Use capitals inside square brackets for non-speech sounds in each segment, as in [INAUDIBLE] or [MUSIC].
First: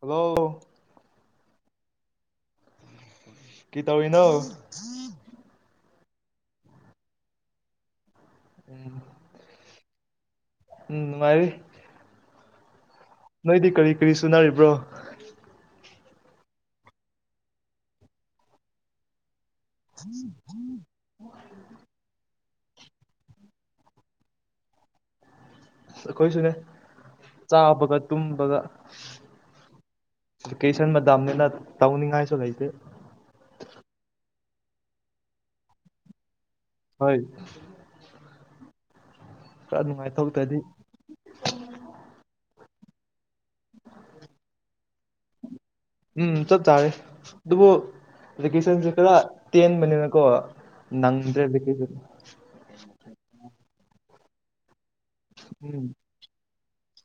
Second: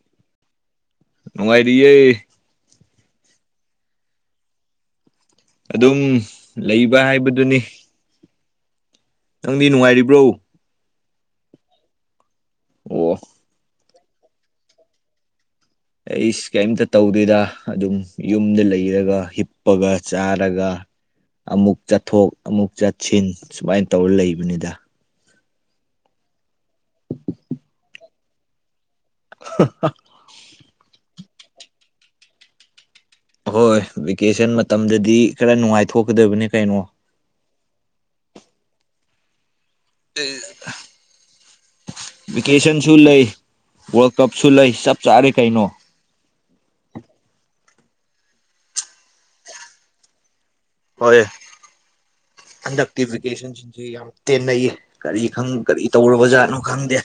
hello ꯅꯨꯡꯉꯥꯏꯔꯤꯌꯦ ꯀꯩꯇꯧꯔꯤꯅꯣ ꯑꯗꯨꯝ ꯂꯩꯕ ꯍꯥꯏꯕꯗꯨꯅꯤ ꯎꯝ ꯅꯪꯗꯤ ꯅꯨꯡꯉꯥꯏꯔꯤꯕ꯭ꯔꯣ ꯎꯝ ꯃꯅꯨꯡꯉꯥꯏꯔꯤ ꯑꯣ ꯅꯣꯏꯗꯤ ꯀꯔꯤ ꯀꯔꯤ ꯁꯨꯅꯔꯤꯕ꯭ꯔꯣ ꯑꯩꯁ ꯀꯩꯝꯇ ꯇꯧꯗꯦꯗ ꯑꯗꯨꯝ ꯌꯨꯝꯗ ꯂꯩꯔꯒ ꯍꯤꯞ ꯄꯒ ꯆꯥꯔꯒ ꯑꯃꯨꯛ ꯆꯠꯊꯣꯛ ꯑꯃꯨꯛ ꯆꯠꯁꯤꯟ ꯁꯨꯃꯥꯏꯅ ꯇꯧꯔ ꯂꯩꯕꯅꯤꯗ ꯑꯩꯈꯣꯏꯁꯨꯅꯦ ꯆꯥꯕꯒ ꯇꯨꯝꯕꯒ [UNINTELLIGIBLE] ꯇꯗꯥꯝꯅ ꯇꯥꯎꯅꯤꯡ ꯉꯥꯏ ꯁꯧꯅꯤꯡ ꯉꯥꯢꯁꯨ ꯂꯩꯇꯦ ꯑꯣꯏ ꯚꯦꯀꯦꯁꯟ ꯃꯇꯝꯗꯗꯤ ꯈꯔ ꯅꯨꯡꯉꯥꯏꯊꯣꯛꯀꯗꯕꯅꯤ ꯀꯩꯅꯣ ꯍꯣꯏ ꯈꯔ ꯅꯨꯡꯉꯥꯏ ꯊꯣꯛ ꯇꯗꯤ ꯂꯣꯀꯦꯁꯟꯁꯨ ꯂꯩ ꯋꯥꯔ ꯀꯞ ꯁꯨ ꯂꯩ ꯆꯞ ꯆꯥꯔꯦ ꯀꯥꯏꯅꯣ ꯕꯦꯀꯦꯁꯟꯁꯤ ꯈꯔ ꯇꯦꯟꯕꯅꯤꯅ ꯀꯣ ꯍꯣꯏ ꯍꯟꯗꯥꯛꯇꯤ ꯕꯦꯀꯦꯁꯟ ꯁꯤ ꯌꯥꯝ ꯇꯦꯟꯅꯩꯌꯦ ꯀꯔꯤ ꯎꯝ ꯀꯔꯤ ꯇꯧꯔꯕ ꯖꯥꯠꯅꯣ ꯈꯪꯗꯦ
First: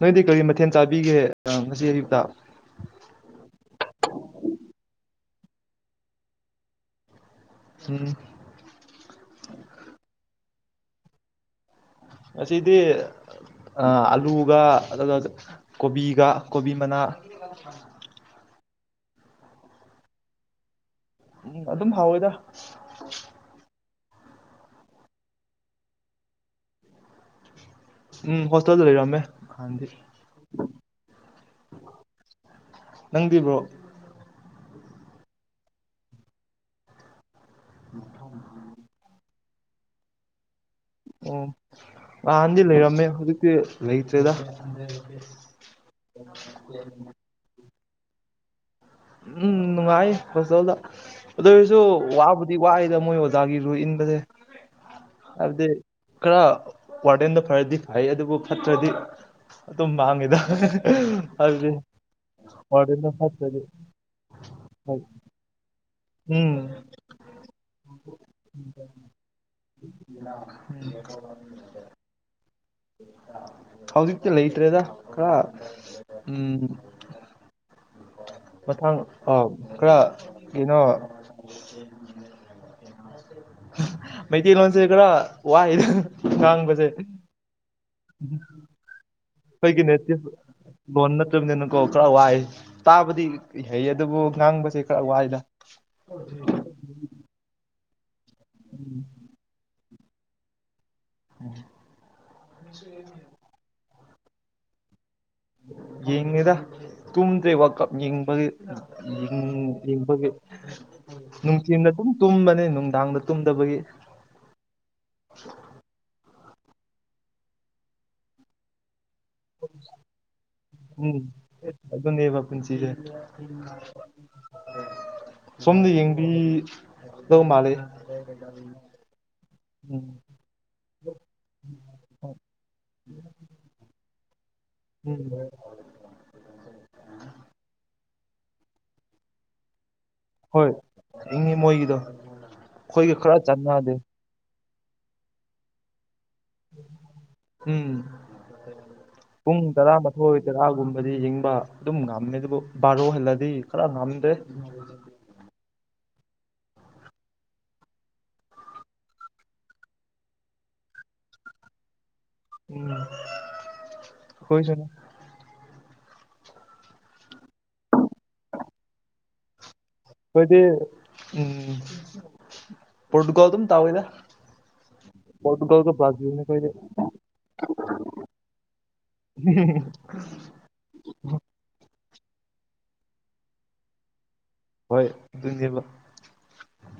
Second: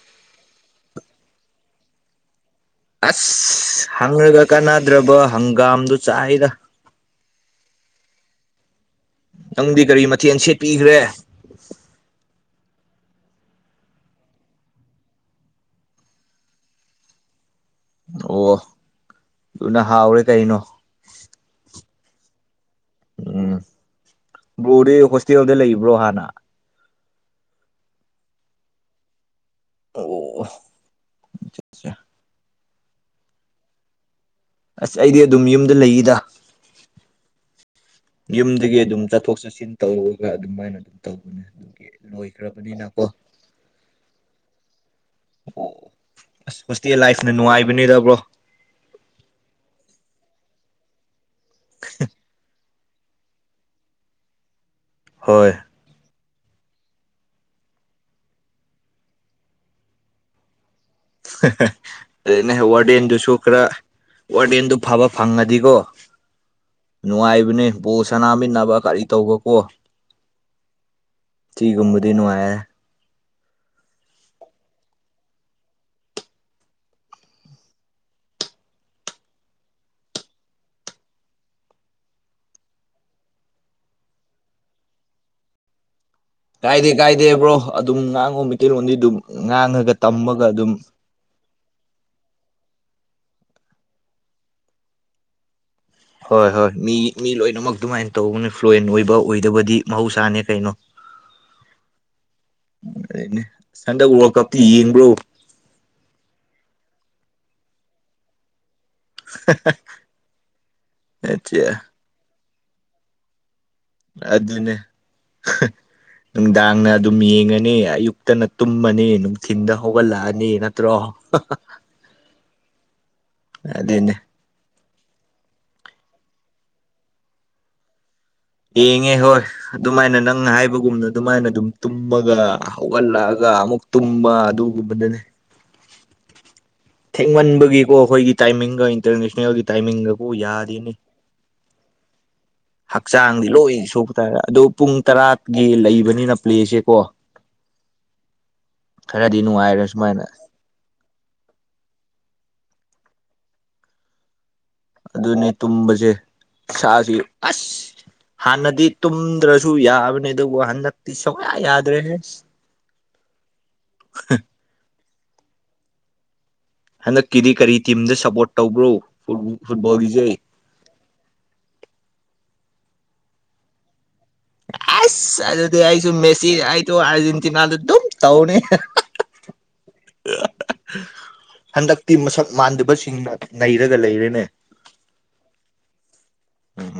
ꯅꯣꯏꯗꯤ ꯀꯔꯤ ꯃꯊꯦꯜ ꯆꯥꯕꯤꯒꯦ ꯉꯁꯤ ꯑꯌꯨꯛꯇ ꯑꯁ ꯍꯪꯔꯒ ꯀꯥꯟꯅꯗ꯭ꯔꯕ ꯍꯪꯒꯥꯝꯗꯨ ꯆꯥꯏꯌꯦꯗ [UNINTELLIGIBLE] ꯄꯤꯒ꯭ꯔꯦ ꯑꯁꯤꯗꯤ ꯑ ꯑꯂꯨꯒ ꯑꯗꯨꯒ ꯀꯣꯕꯤꯒ ꯀꯣꯕꯤ ꯃꯅꯥ ꯑꯣ ꯗꯨꯅ ꯍꯥꯎꯔꯦ ꯀꯩꯅꯣ ꯎꯝ ꯑꯗꯨꯝ ꯍꯥꯎꯋꯦꯗ ꯎꯝ ꯕ꯭ꯔꯣꯗꯤ ꯍꯣꯁꯇꯦꯜꯗ ꯂꯩꯕ꯭ꯔꯣ ꯍꯥꯟꯅ ꯎꯝ ꯍꯣꯁꯇꯦꯜꯗ ꯂꯩꯔꯝꯃꯦ ꯍꯥꯟꯗꯤ ꯑꯣ ꯅꯪꯗꯤ ꯕ꯭ꯔꯣ ꯑꯁ ꯑꯩꯗꯤ ꯑꯗꯨꯝ ꯌꯨꯝꯗ ꯂꯩꯌꯦꯗ ꯌꯨꯝꯗꯒꯤ ꯑꯗꯨꯝ ꯆꯠꯊꯣꯛ ꯆꯠꯁꯤꯟ ꯇꯧꯔꯒ ꯑꯗꯨꯃꯥꯏꯅ ꯑꯗꯨꯝ ꯑꯣ ꯇꯧꯕꯅꯦ ꯑꯗꯨꯒꯤ ꯅꯍꯥꯟꯗꯤ ꯂꯣꯏꯈ꯭ꯔꯕꯅꯤꯅꯀꯣ ꯂꯩꯔꯝꯃꯦ ꯍꯨꯖꯤꯛꯇꯤ ꯂꯩꯇ꯭ꯔꯦꯗ [INAUDIBLE] [UNINTELLIGIBLE] ꯕꯅꯤꯗ ꯕ꯭ꯔꯣ ꯎꯝ ꯅꯨꯡꯉꯥꯏ ꯍꯣꯁꯇꯦꯜꯗ ꯑꯗꯨ ꯑꯣꯢꯁꯨ ꯋꯥꯕꯗꯤ ꯋꯥꯏꯗ ꯃꯣꯏ ꯑꯣꯖꯥꯒꯤ ꯔꯨ ꯏꯟꯕꯁꯦ ꯍꯣꯏ ꯍꯥꯏꯕꯗꯤ ꯈꯔ ꯋꯥꯔꯗꯦꯟꯗꯣ ꯐꯔꯗꯤ ꯐꯩ ꯑꯗꯨꯕꯨ ꯐꯠꯇ꯭ꯔꯗꯤ ꯑꯗꯨꯝ ꯃꯥꯡꯉꯦꯗ [UNINTELLIGIBLE] ꯑꯗꯨꯅ ꯋꯥꯔꯗꯦꯟꯗꯣ ꯋꯥꯔꯗꯦꯟꯗꯨꯁꯨ ꯐꯠꯇ꯭ꯔꯗꯤ ꯈꯔ ꯋꯥꯔꯗꯦꯟꯗꯨ ꯍꯣꯏ ꯐꯕ ꯐꯪꯉꯗꯤꯀꯣ ꯎꯝ ꯅꯨꯡꯉꯥꯏꯕꯅꯦ ꯕꯣꯜ ꯁꯟꯅꯥꯃꯤꯟꯅꯕ ꯀꯔꯤ ꯇꯧꯕ ꯀꯣ ꯊꯤꯒꯨꯝꯕ ꯗꯦ ꯅꯨꯉꯥꯢꯌꯦ ꯍꯧꯖꯤꯛꯇꯤ ꯂꯩꯇ꯭ꯔꯦꯗ ꯈꯔ ꯎꯝ [INAUDIBLE] ꯃꯊꯪ ꯑꯥꯎ ꯈꯔ ꯀꯤꯅꯣ ꯃꯩꯇꯩꯂꯣꯜꯁꯦ ꯈꯔ ꯋꯥꯏꯌꯦ ꯀꯥꯏꯗꯦ ꯀꯥꯏꯗꯦ ꯕ꯭ꯔꯣ ꯑꯗꯨꯝ ꯉꯥꯡꯉꯣ ꯃꯩꯇꯩ ꯂꯣꯟꯗꯤ ꯑꯗꯨꯝ ꯉꯥꯡꯉꯒ ꯇꯝꯃꯒ ꯑꯗꯨꯝ ꯀꯣ ꯈꯔ ꯋꯥꯏ ꯇꯥꯕꯗꯤ ꯍꯩꯌꯦ ꯑꯗꯨꯕꯨ ꯉꯥꯡꯕꯁꯦ ꯈꯔ ꯋꯥꯏꯗ ꯍꯣꯏ ꯍꯣꯏ ꯃꯤ ꯃꯤ ꯂꯣꯏꯅꯃꯛ ꯑꯗꯨꯃꯥꯏ ꯇꯧꯕꯅꯦ ꯐ꯭ꯂꯨꯋꯦꯟ ꯑꯣꯏꯕ ꯑꯣꯏꯗꯕꯗꯤ ꯃꯍꯧꯁꯥꯅꯦ ꯀꯩꯅꯣ ꯑꯗꯨꯅꯦ [UNINTELLIGIBLE] ꯍꯟꯗꯛ ꯋꯥꯔꯜ ꯀꯞꯇꯤ ꯌꯦꯡꯕ꯭ꯔꯣ ꯌꯦꯡꯉꯦꯗ ꯇꯨꯝꯗ꯭ꯔꯦ ꯋꯥꯀꯞ ꯌꯦꯡꯕꯒꯤ ꯌꯦꯡꯅꯤꯡ ꯌꯦꯡꯕꯒꯤ ꯅꯨꯡꯇꯤꯜ ꯑꯗꯨꯝ ꯇꯨꯝꯕ ꯅꯦ ꯅꯨꯡꯗꯥꯡꯗ ꯇꯨꯝꯗꯕꯒꯤ ꯑꯗꯨꯅꯦ ꯅꯨꯡꯗꯥꯡꯅ ꯑꯗꯨꯝ ꯌꯦꯡꯉꯅꯤ ꯑꯌꯨꯛꯇꯅ ꯇꯨꯝꯃꯅꯤ ꯅꯨꯡꯊꯤꯟꯗ ꯍꯧꯒꯠꯂꯛꯑꯅꯤ ꯅꯠꯇ꯭ꯔꯣ ꯎꯝ ꯑꯗꯨꯅꯦꯕ ꯄꯨꯟꯁꯤꯁꯦ [UNINTELLIGIBLE] ꯑꯗꯨꯅꯦ ꯁꯣꯝꯗ ꯌꯦꯡꯕꯤ ꯗ ꯃꯥꯜꯂꯦ ꯌꯦꯡꯉꯦ ꯍꯣꯏ ꯎꯝ ꯑꯗꯨꯃꯥꯏꯅ ꯅꯪ ꯍꯥꯏꯕꯒꯨꯝꯅ ꯑꯗꯨꯃꯥꯏꯅ ꯑꯗꯨꯝ ꯇꯨꯝꯃꯒ ꯍꯧꯒꯠꯂꯛꯑꯒ ꯑꯃꯨꯛ ꯇꯨꯝꯕ ꯑꯗꯨꯒꯨꯝꯕꯗꯅꯦ ꯎꯝ ꯊꯦꯡꯃꯟꯕꯒꯤꯀꯣ ꯑꯩꯈꯣꯏꯒꯤ ꯇꯥꯏꯃꯤꯡꯒ ꯏꯟꯇꯔꯅꯦꯁꯅꯦꯜꯒꯤ ꯇꯥꯏꯃꯤꯡꯒꯕꯨ ꯍꯣꯏ ꯌꯥꯗꯦꯅꯦ ꯌꯦꯡꯉꯤ ꯃꯣꯏꯒꯤꯗꯣ ꯑꯩꯈꯣꯏꯒ ꯈꯔ ꯍꯛꯆꯥꯡꯗꯤ ꯂꯣꯏ ꯆꯥꯟꯅꯗꯦ ꯁꯣꯛ ꯇꯥꯔꯦ ꯑꯗꯣ ꯄꯨꯡ ꯇꯔꯥꯒꯤ ꯂꯩꯕꯅꯤꯅ ꯄ꯭ꯂꯦꯁꯦ ꯀꯣ ꯎꯝ ꯄꯨꯡ ꯇꯔꯥꯃꯊꯣꯏ ꯇꯔꯥꯒꯨꯝꯕꯗꯤ ꯌꯦꯡꯕ ꯑꯗꯨꯝ ꯉꯝꯃꯦ ꯑꯗꯨꯕꯨ ꯕꯥꯔꯣ ꯍꯦꯜꯂꯗꯤ ꯈꯔ ꯉꯝꯗꯦ ꯑꯗꯨꯅꯦ ꯇꯨꯝꯕꯁꯦ ꯏꯁꯥꯁꯤ ꯑꯁ ꯍꯥꯟꯅꯗꯤ ꯇꯨꯝꯗ꯭ꯔꯁꯨ ꯌꯥꯕꯅꯦ ꯑꯗꯨꯕꯨ ꯍꯟꯗꯛꯇꯤ ꯁꯨꯛꯌꯥ ꯌꯥꯗ꯭ꯔꯦꯍꯦ ꯎꯝ ꯈꯣꯏꯁꯨꯅꯤ ꯍꯟꯗꯛꯀꯤꯗꯤ ꯀꯔꯤ ꯇꯤꯝꯗ ꯁꯞꯄꯣꯔꯠ ꯇꯧꯕ꯭ꯔꯣ ꯐꯨꯠꯕꯣꯜꯒꯤꯁꯦ ꯀꯣꯏꯗꯤ ꯎꯝ ꯄꯣꯔꯇꯨꯒꯜ ꯑꯗꯨꯝ ꯇꯥꯋꯦꯗ [UNINTELLIGIBLE] ꯑꯁ ꯑꯗꯨꯗꯤ ꯑꯩꯁꯨ ꯃꯦꯁꯤ ꯑꯩꯈꯣꯏꯗꯤ ꯑꯩꯗꯣ ꯑꯥꯔꯖꯦꯟꯇꯤꯅꯥꯗ ꯑꯗꯨꯝ ꯇꯧꯅꯤ ꯍꯨꯝ ꯍꯨꯝ ꯍꯟꯗꯛꯇꯤ ꯃꯁꯛ ꯃꯥꯟꯗꯕꯁꯤꯡꯅ ꯅꯩꯔꯒ ꯂꯩꯔꯦꯅꯦ ꯍꯣꯏ ꯑꯗꯨꯅꯦꯕ ꯎꯝ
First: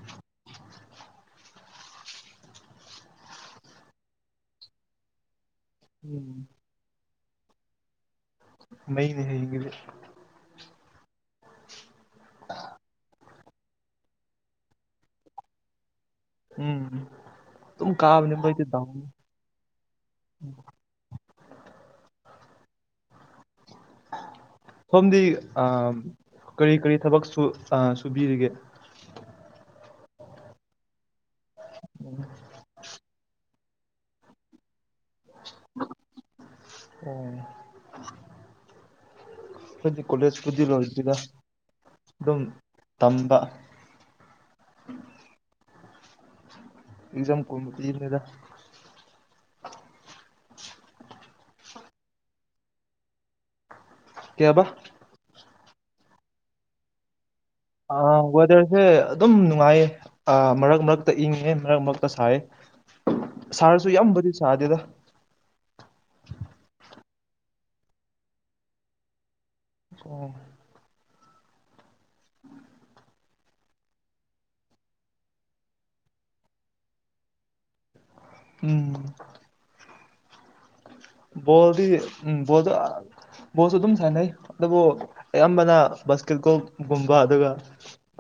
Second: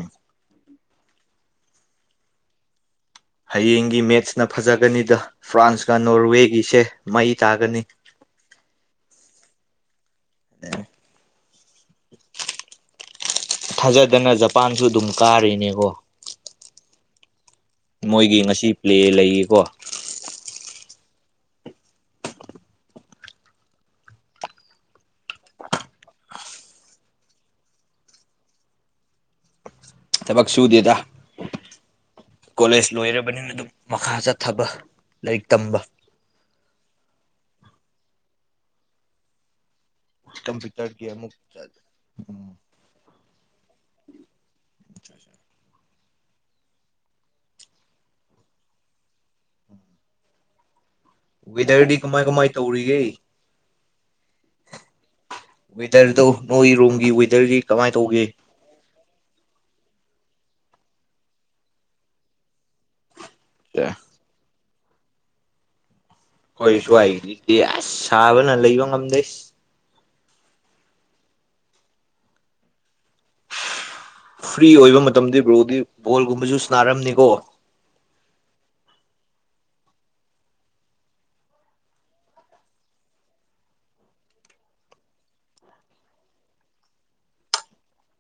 ꯍꯌꯦꯡꯒꯤ ꯃꯦꯠꯁꯅ ꯐꯖꯒꯅꯤꯗ ꯐ꯭ꯔꯥꯟꯁꯀ ꯎꯝ ꯅꯣꯔꯋꯦꯒꯤꯁꯦ ꯃꯩ ꯇꯥꯒꯅꯤ ꯃꯩꯅꯤꯍꯦ ꯍꯥꯌꯦꯡꯒꯤꯗꯤ [INAUDIBLE] ꯊꯥꯖꯗꯅ ꯖꯄꯥꯟꯁꯨ ꯑꯗꯨꯝ ꯀꯥꯔꯤꯅꯦꯀꯣ ꯎꯝ ꯑꯗꯨꯝ ꯀꯥꯕꯅꯦ ꯃꯣꯏꯒꯤ ꯃꯣꯏꯗꯤ ꯉꯁꯤ ꯄ꯭ꯂꯦ ꯗꯥꯎꯅꯤ ꯂꯩꯌꯦꯀꯣ [INAUDIBLE] ꯁꯣꯝꯗꯤ ꯑ ꯀꯔꯤ ꯀꯔꯤ ꯊꯕꯛ ꯁꯨ ꯁꯨꯕꯤꯔꯤꯒꯦ [INAUDIBLE] ꯊꯕꯛ ꯁꯨꯗꯦꯗ ꯀꯣꯂꯦꯖ ꯂꯣꯏꯔꯕꯅꯤꯅ ꯑꯗꯨꯝ ꯃꯈꯥ ꯆꯠꯊꯕ ꯂꯥꯏꯔꯤꯛ ꯇꯝꯕ ꯑꯣ ꯑꯩꯈꯣꯏꯒꯤ ꯀꯣꯂꯦꯖ ꯄꯨꯗꯤ ꯀꯝꯄ꯭ꯌꯨꯇꯔꯒꯤ ꯂꯣꯢꯗ꯭ꯔꯤꯗ ꯑꯃꯨꯛ ꯑꯗꯨꯝ ꯎꯝ ꯇꯝꯕ ꯑꯁ ꯑꯕꯥ ꯑꯕꯥ ꯑꯦꯖꯝ ꯀꯨꯝ ꯄꯤꯕꯅꯤꯗ ꯋꯦꯗꯔꯗꯤ ꯀꯃꯥꯏ ꯀꯃꯥꯏ ꯇꯧꯔꯤꯒꯦ ꯀꯩꯌꯥꯕ ꯋꯦꯇꯔ ꯅꯣꯢ ꯔꯣꯝꯒꯤ ꯋꯦ ꯑ ꯋꯦꯗꯔꯁꯦ ꯑꯗꯨꯝ ꯅꯨꯡꯉꯥꯏꯌꯦ ꯑ ꯃꯔꯛ ꯃꯔꯛꯇ ꯏꯪꯉꯦ ꯃꯔꯛ ꯃꯔꯛꯇ ꯁꯥꯏꯌꯦ ꯁꯥꯔꯁꯨ ꯌꯥꯝꯕꯨꯗꯤ ꯁꯥꯗꯦꯗ ꯍꯣꯏ ꯁ꯭ꯋꯥꯏꯒꯤꯗꯤ ꯑꯁ ꯁꯥꯕꯅ ꯂꯩꯕ ꯉꯝꯗꯦ ꯑꯣ ꯐ꯭ꯔꯤ ꯑꯣꯏꯕ ꯃꯇꯝꯗꯤ ꯕ꯭ꯔꯣꯗꯤ ꯕꯣꯜꯒꯨꯝꯕꯁꯨ ꯁꯅꯥꯔꯝꯅꯤꯀꯣ ꯎꯝ ꯕꯣꯜꯗꯤ ꯎꯝ ꯕꯣꯜꯗ ꯑ ꯕꯣꯜꯁꯨ ꯑꯗꯨꯝ ꯁꯥꯟꯅꯩ ꯑꯗꯨꯕꯨ ꯑꯌꯥꯝꯕꯅ ꯕꯥꯁꯀꯦꯠ ꯕꯣꯜꯒꯨꯝꯕ ꯑꯗꯨꯒ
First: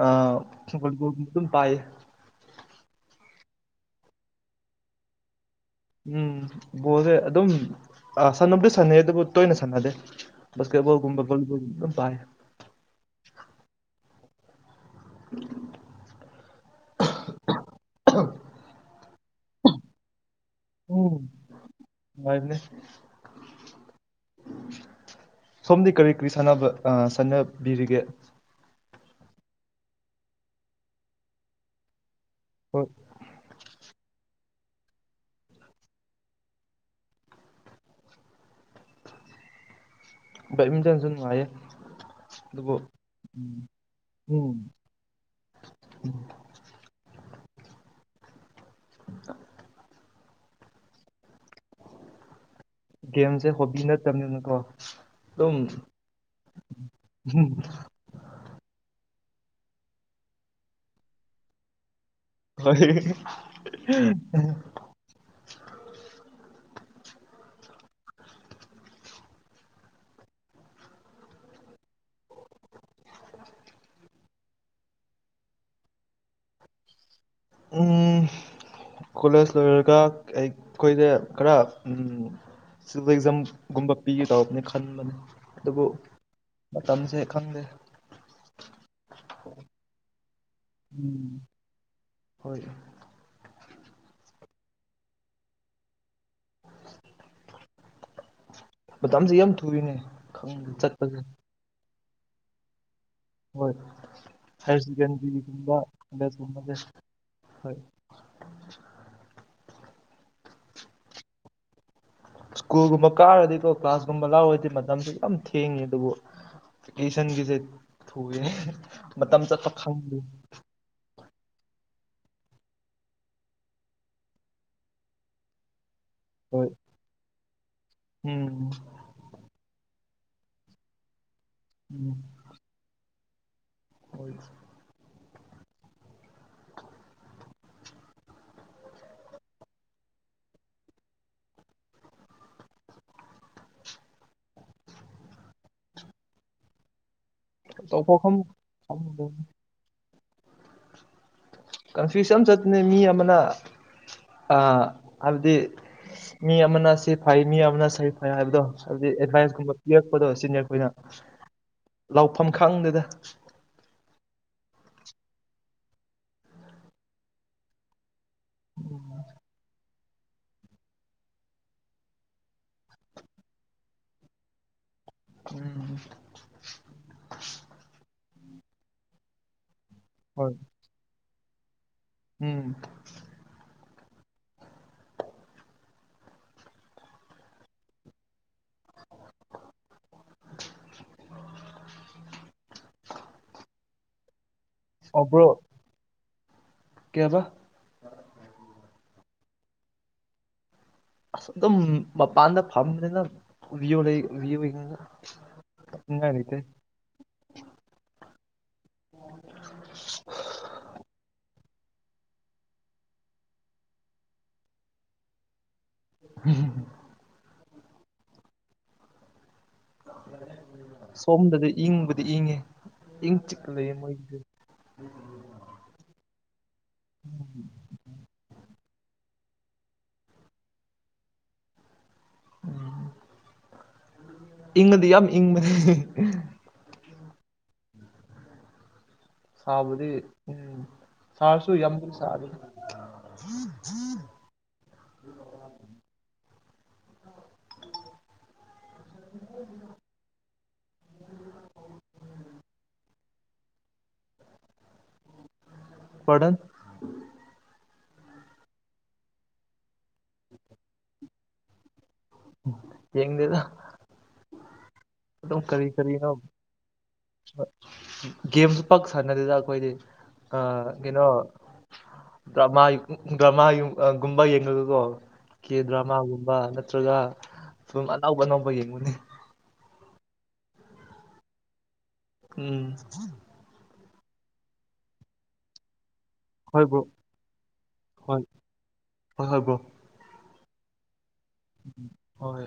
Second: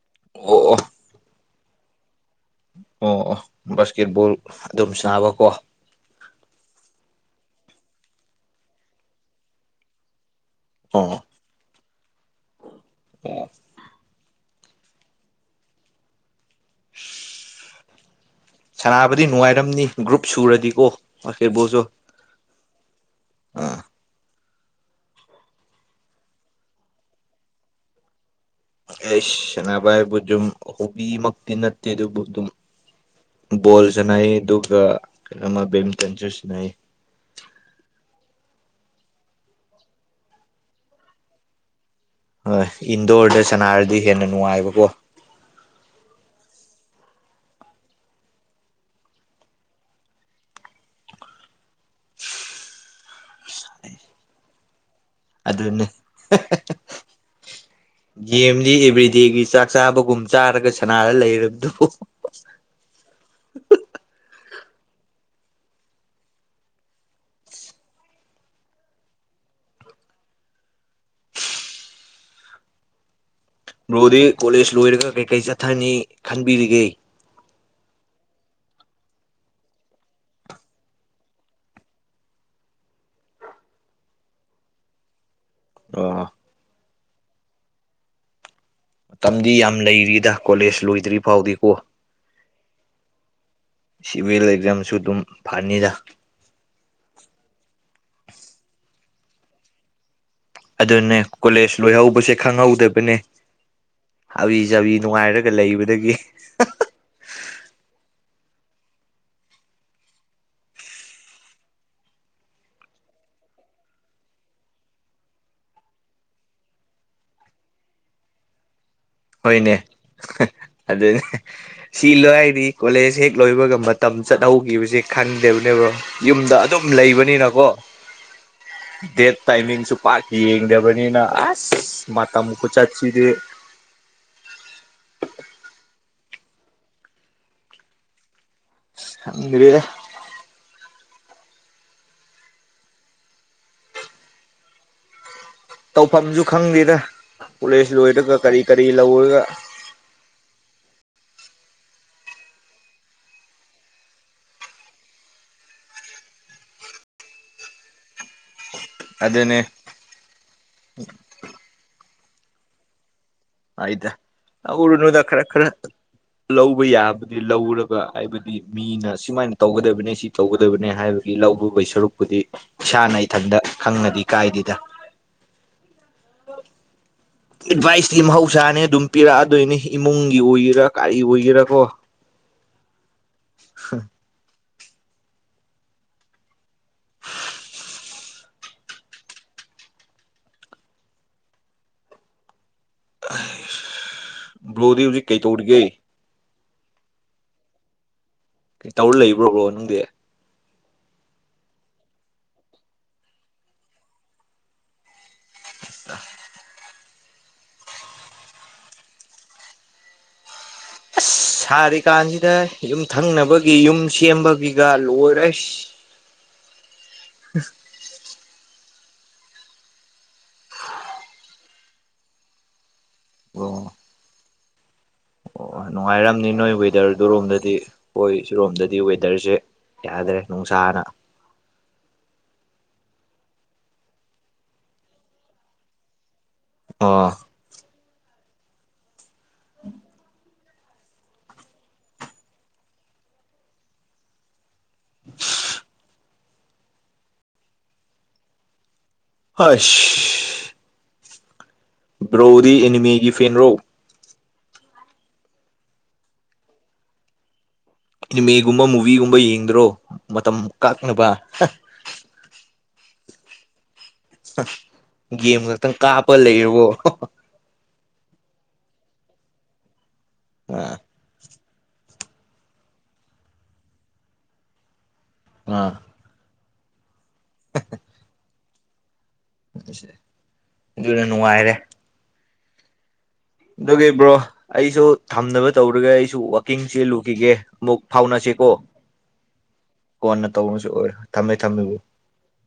ꯑꯥ ꯑꯣ ꯑꯣ ꯏꯁꯤꯡ ꯄꯨꯟ ꯄꯨꯕꯤ ꯑꯗꯨꯨꯝ ꯄꯥꯏꯌꯦ ꯑꯣ ꯕꯥꯁꯀꯦꯠꯕꯣꯜ ꯑꯗꯨꯝ ꯁꯥꯅꯕꯀꯣ ꯎꯝ ꯕꯣꯜꯁꯦ ꯑꯗꯨꯝ ꯁꯥꯟꯅꯕꯗꯤ ꯁꯥꯟꯅꯩ ꯑꯗꯨꯕꯨ ꯇꯣꯏꯅ ꯁꯥꯟꯅꯗꯦ ꯀꯦꯕꯜꯒꯨꯝꯕ ꯕꯪꯂꯣꯒꯨꯝꯕ ꯄꯥꯏ ꯑ ꯎꯝ ꯑꯍ ꯅꯥꯕꯗꯤ ꯅꯨꯡꯉꯥꯏꯔꯝꯅꯤ ꯒ꯭ꯔꯨꯞ ꯁꯨꯔꯨꯔꯗꯤ ꯀꯣ ꯎꯝ ꯑꯣꯛꯀꯦ ꯕꯣꯖꯣ ꯅꯨꯡꯉꯥꯏꯕꯅꯦ ꯁꯣꯝꯗꯤ ꯀꯔꯤ ꯀꯔꯤ ꯁꯥꯟꯅꯕ ꯁꯥꯟꯅꯕꯤꯔꯤꯒꯦ ꯑꯦꯁ ꯁꯥꯟꯅꯕ ꯍꯥꯏꯕꯨ ꯁꯨꯝ ꯍꯣꯕꯤꯃꯛꯇꯤ ꯅꯠꯇꯦ ꯑꯗꯨꯕꯨ ꯑꯗꯨꯝ ꯍꯣꯏ ꯕ ꯣꯜꯁꯟꯅꯩꯌꯦꯑꯗꯨ ꯑꯗꯨꯒ ꯖꯦꯠ ꯃꯤꯇꯟꯁꯨ ꯁꯥꯟꯅꯩ ꯕꯦꯠꯃꯤꯟꯇꯟꯁꯨ ꯅꯨꯡꯉꯥꯏꯌꯦ ꯍꯣꯏ ꯑꯗꯨꯕꯨ ꯏꯟꯗꯣꯔꯗ ꯁꯅꯔꯗꯤ ꯍꯦꯟꯅ ꯎꯝ ꯅꯨꯡꯉꯥꯏꯕꯀꯣ [INAUDIBLE] ꯒꯦꯝꯁꯦ ꯍꯣꯕꯤ ꯅꯠꯇꯕꯅꯤꯅꯀꯣ ꯑꯗꯨꯝ ꯑꯗꯨꯅꯦ ꯒꯦꯝꯗꯤ ꯑꯦꯚ꯭ꯔꯤ ꯗꯦꯒꯤ ꯆꯥꯛ ꯆꯥꯕꯒꯨꯝ ꯆꯥꯔꯒ ꯁꯅꯥꯔ ꯂꯩꯔꯕꯗꯨꯕꯨ ꯍꯣꯏ ꯕ꯭ꯔꯣꯗꯤ ꯀꯣꯂꯦꯖ ꯂꯣꯏꯔꯒ ꯀꯩꯀꯔꯤ ꯆꯠꯊꯅꯤ ꯈꯟꯕꯤꯔꯤꯒꯦ ꯎꯝ ꯀꯣꯂꯦꯖ ꯂꯣꯏꯔꯒ ꯑꯩꯈꯣꯏꯗ ꯈꯔ ꯎꯝ ꯁꯤꯕꯤꯜ ꯑꯦꯛꯖꯥꯝ ꯒꯨꯝꯕ ꯄꯤꯒꯦ ꯇꯧꯕꯅꯦ ꯈꯟꯕꯅꯦ ꯑꯗꯨꯕꯨ ꯑꯣ ꯃꯇꯝꯁꯦ ꯈꯪꯗꯦ ꯃꯇꯝꯗꯤ ꯌꯥꯝ ꯂꯩꯔꯤꯗ ꯀꯣꯂꯦꯖ ꯂꯣꯏꯗ꯭ꯔꯤ ꯎꯝ ꯐꯥꯎꯗꯤꯀꯣ ꯍꯣꯏ ꯁꯤꯚꯤꯜ ꯑꯦꯛꯖꯥꯝꯁꯨ ꯑꯗꯨꯝ ꯐꯅꯤꯗ ꯃꯇꯝꯁ ꯌꯥꯝ ꯊꯨꯔꯤꯅꯦ ꯑꯗꯨꯅꯦ ꯆꯠꯄꯁꯦ ꯀꯣꯂꯦꯖ ꯂꯣꯏꯍꯧꯕꯁꯦ ꯈꯪꯍꯧꯗꯕꯅꯦ ꯍꯣꯏ ꯍꯥꯕꯤ ꯍꯥꯏꯔ ꯆꯥꯕꯤ ꯅꯨꯡꯉꯥꯏꯔꯒ ꯁꯦꯀꯦꯟꯗꯔꯤꯒꯨꯝꯕ ꯂꯩꯕꯗꯒꯤ ꯀꯂꯦꯖꯀꯨꯝꯕ ꯍꯣꯏ ꯁ꯭ꯀꯨꯜꯒꯨꯝꯕ ꯀꯥꯔꯗꯤꯀꯣ ꯀ꯭ꯂꯥꯁꯀꯨꯝꯕ ꯂꯥꯎꯔꯗꯤ ꯃꯇꯝꯁꯨ ꯌꯥꯝ ꯊꯦꯡꯉꯦ ꯑꯗꯨꯕꯨ ꯕꯦꯀꯦꯁꯟꯒꯤꯁꯤ ꯊꯨꯕꯅꯦ ꯍꯣꯏꯅꯦ ꯑꯗꯨꯅꯦ ꯁꯤ ꯂꯣꯏꯗꯤ ꯀꯣꯂꯦꯖ ꯍꯦꯛ ꯂꯣꯏꯕꯒ ꯃꯇꯝ ꯆꯠꯍꯧꯈꯤꯕꯁꯦ ꯈꯟꯗꯦꯕꯅꯦꯕꯣ ꯌꯨꯝꯗ ꯍꯣꯏ ꯑꯗꯨꯝ ꯂꯩꯕꯅꯤꯅꯀꯣ ꯎꯝ ꯗꯦꯠ ꯇꯥꯏꯃꯤꯡꯁꯨ ꯄꯥꯛ ꯌꯦꯡꯗꯕꯅꯤꯅ ꯑꯁ ꯎꯝ ꯃꯇꯝ ꯈꯨ ꯆꯠꯁꯤꯗꯤ [INAUDIBLE] ꯈꯪꯗ꯭ꯔꯦꯗ ꯇꯧꯐꯝꯁꯨ ꯈꯪꯗꯦꯔ ꯀꯣꯂꯦꯖ ꯇꯧꯊꯣꯛꯐꯝ ꯂꯣꯏꯔꯒ ꯀꯔꯤ ꯀꯔꯤ ꯈꯪꯗꯦ ꯂꯧꯔꯒ ꯀꯟꯐ꯭ꯌꯨꯁ ꯑꯃ ꯆꯠꯄꯅꯦ ꯃꯤ ꯑꯃꯅ ꯑꯥ ꯍꯥꯏꯕꯗꯤ ꯃꯤ ꯑꯃꯅ ꯁꯤ ꯐꯩ ꯃꯤ ꯑꯃꯅ ꯁꯤ ꯐꯩ ꯍꯥꯏꯕꯗꯣ ꯍꯥꯏꯕꯗꯤ ꯑꯗꯨꯅꯦ ꯑꯦꯗꯚꯥꯏꯁꯀꯨꯝꯕ ꯄꯤꯔꯛꯄꯗꯣ ꯁꯤꯅꯤ ꯑꯩꯈꯣꯏꯅ ꯂꯥꯎꯐꯝ ꯈꯪꯗꯦꯗ ꯍꯥꯏꯗ ꯂꯧꯎꯔꯨꯅꯨꯗ ꯈꯔ ꯈꯔ ꯂꯧꯕ ꯌꯥꯕꯨꯗꯤ ꯂꯧꯔꯒ ꯍꯥꯏꯕꯗꯤ ꯃꯤꯅ ꯁꯨꯃꯥꯏꯅ ꯇꯧꯒꯗꯕ ꯁꯤ ꯇꯧꯒꯗꯕꯅꯦ ꯍꯥꯏꯕꯒꯤ ꯂꯧꯕꯒꯤ ꯁꯔꯨꯛꯄꯨꯗꯤ ꯏꯁꯥꯅ ꯏꯊꯟꯇ ꯈꯪꯉꯗꯤ ꯀꯥꯏꯗꯦꯗ ꯎꯝ ꯑꯦꯗꯚꯥꯏꯁꯀꯇꯤ ꯃꯍꯧꯁꯥꯅꯦ ꯑꯗꯨꯝ ꯄꯤꯔꯛꯑꯗꯣꯏꯅꯤ ꯏꯃꯨꯡꯒꯤ ꯍꯣꯏ ꯑꯣꯏꯒꯦꯔꯥ ꯀꯥꯔꯤ ꯑꯣꯏꯒꯦꯔꯥ ꯀꯣ ꯎꯝ ꯍꯝ ꯕ꯭ꯔꯣꯗꯤ ꯍꯧꯖꯤꯛ ꯀꯩ ꯇꯧꯔꯒ ꯀꯩꯍꯥꯏꯕ ꯀꯩ ꯇꯧꯔ ꯂꯩꯕ꯭ꯔꯣꯕ꯭ꯔꯣ ꯅꯪꯗꯤ ꯁꯗꯝ ꯃꯄꯥꯟꯗ ꯐꯝ ꯂꯩꯅꯑꯣ ꯂꯩꯑꯣ ꯈꯠꯅꯔꯤꯗꯤ [INAUDIBLE] [UNINTELLIGIBLE] ꯁꯥꯔꯤ ꯀꯥꯟꯁꯤꯗ ꯌꯨꯝ ꯊꯪꯅꯕꯒꯤ ꯌꯨꯝ ꯁꯦꯝꯕꯒꯤꯒ ꯂꯣꯏꯔꯦ ꯑꯁ ꯎꯝ [UNINTELLIGIBLE] ꯁꯣꯝꯗꯗꯤ ꯏꯪꯕꯗꯤ ꯏꯪꯉꯦ ꯏꯪ ꯆꯤꯛꯀ ꯑꯣ ꯂꯩꯌꯦ ꯃꯣꯏꯒꯤꯗꯤ ꯎꯝ ꯑꯣ ꯅꯨꯡꯉꯥꯏꯔꯝꯅꯤ ꯅꯣꯏ ꯋꯦꯗꯔ ꯔꯣꯝꯗꯗꯤ ꯍꯣꯏ ꯁꯤꯔꯣꯝꯗ ꯗꯤ ꯋꯦꯗꯔꯁꯦ ꯌꯥꯗ꯭ꯔꯦ ꯅꯨꯡꯁꯥꯅ ꯎꯝ ꯏꯪꯉꯗꯤ ꯌꯥꯝ ꯏꯪꯕꯅꯦ ꯍꯦ ꯍꯦ ꯑꯣ ꯁꯥꯕꯗꯤ ꯎꯝ ꯁꯥꯔꯁꯨ ꯌꯥꯝ ꯁꯥꯗꯦ [UNINTELLIGIBLE] ꯍꯥꯢꯁ ꯕ꯭ꯔꯣꯗꯤ ꯑꯦꯅꯤꯃꯦꯒꯤ ꯐꯦꯟ ꯔꯣ ꯄꯔꯗꯟ ꯇꯤꯃꯤꯒꯨꯝꯕ ꯃꯨꯚꯤꯒꯨꯝꯕ ꯌꯦꯡꯗ꯭ꯔꯣ ꯃꯇꯝ ꯀꯛꯅꯕ ꯌꯦꯡꯗꯦꯗ ꯑꯗꯨꯝ ꯒꯦꯝ ꯀꯔꯤ ꯈꯛꯇꯪ ꯀꯔꯤꯅꯣ ꯀꯥꯞꯄ ꯂꯩꯔꯕꯣ [UNINTELLIGIBLE] ꯒꯦꯝꯁꯨ ꯄꯥꯛ ꯁꯥꯟꯅꯗꯦꯗ ꯑꯈꯣꯏꯗꯤ ꯑ ꯑꯥ ꯀꯩꯅꯣ ꯗ꯭ꯔꯃꯥ ꯗ꯭ꯔꯃꯥ ꯒꯨꯝꯕ ꯌꯦꯡꯔꯒꯀꯣ ꯀꯦ ꯑꯥ ꯗ꯭ꯔꯃꯥꯒꯨꯝꯕ ꯅꯠꯇ꯭ꯔꯒ ꯐꯤꯂꯝ ꯑꯅꯧ ꯑꯅꯧꯕ ꯌꯦꯡꯉꯨꯅꯤ ꯑꯗꯨꯅ ꯅꯨꯡꯉꯥꯏꯔꯦ ꯎꯡ ꯑꯗꯨꯒꯤ ꯕ꯭ꯔꯣ ꯑꯩꯁꯨ ꯊꯝꯅꯕ ꯇꯧꯔꯒ ꯑꯩ ꯑꯩꯖꯨ ꯋꯥꯛꯀꯤꯡ ꯍꯣꯏ ꯕ꯭ꯔꯣ ꯆꯦꯜꯂꯨꯈꯤꯒꯦ ꯃꯨꯛ ꯍꯣꯏ ꯐꯥꯎꯅꯁꯦꯀꯣ ꯍꯣꯏ ꯍꯣꯏ ꯕ꯭ꯔꯣ ꯀꯣꯟꯅ ꯇꯧꯕꯁꯨ ꯑꯣꯢ ꯍꯣꯏ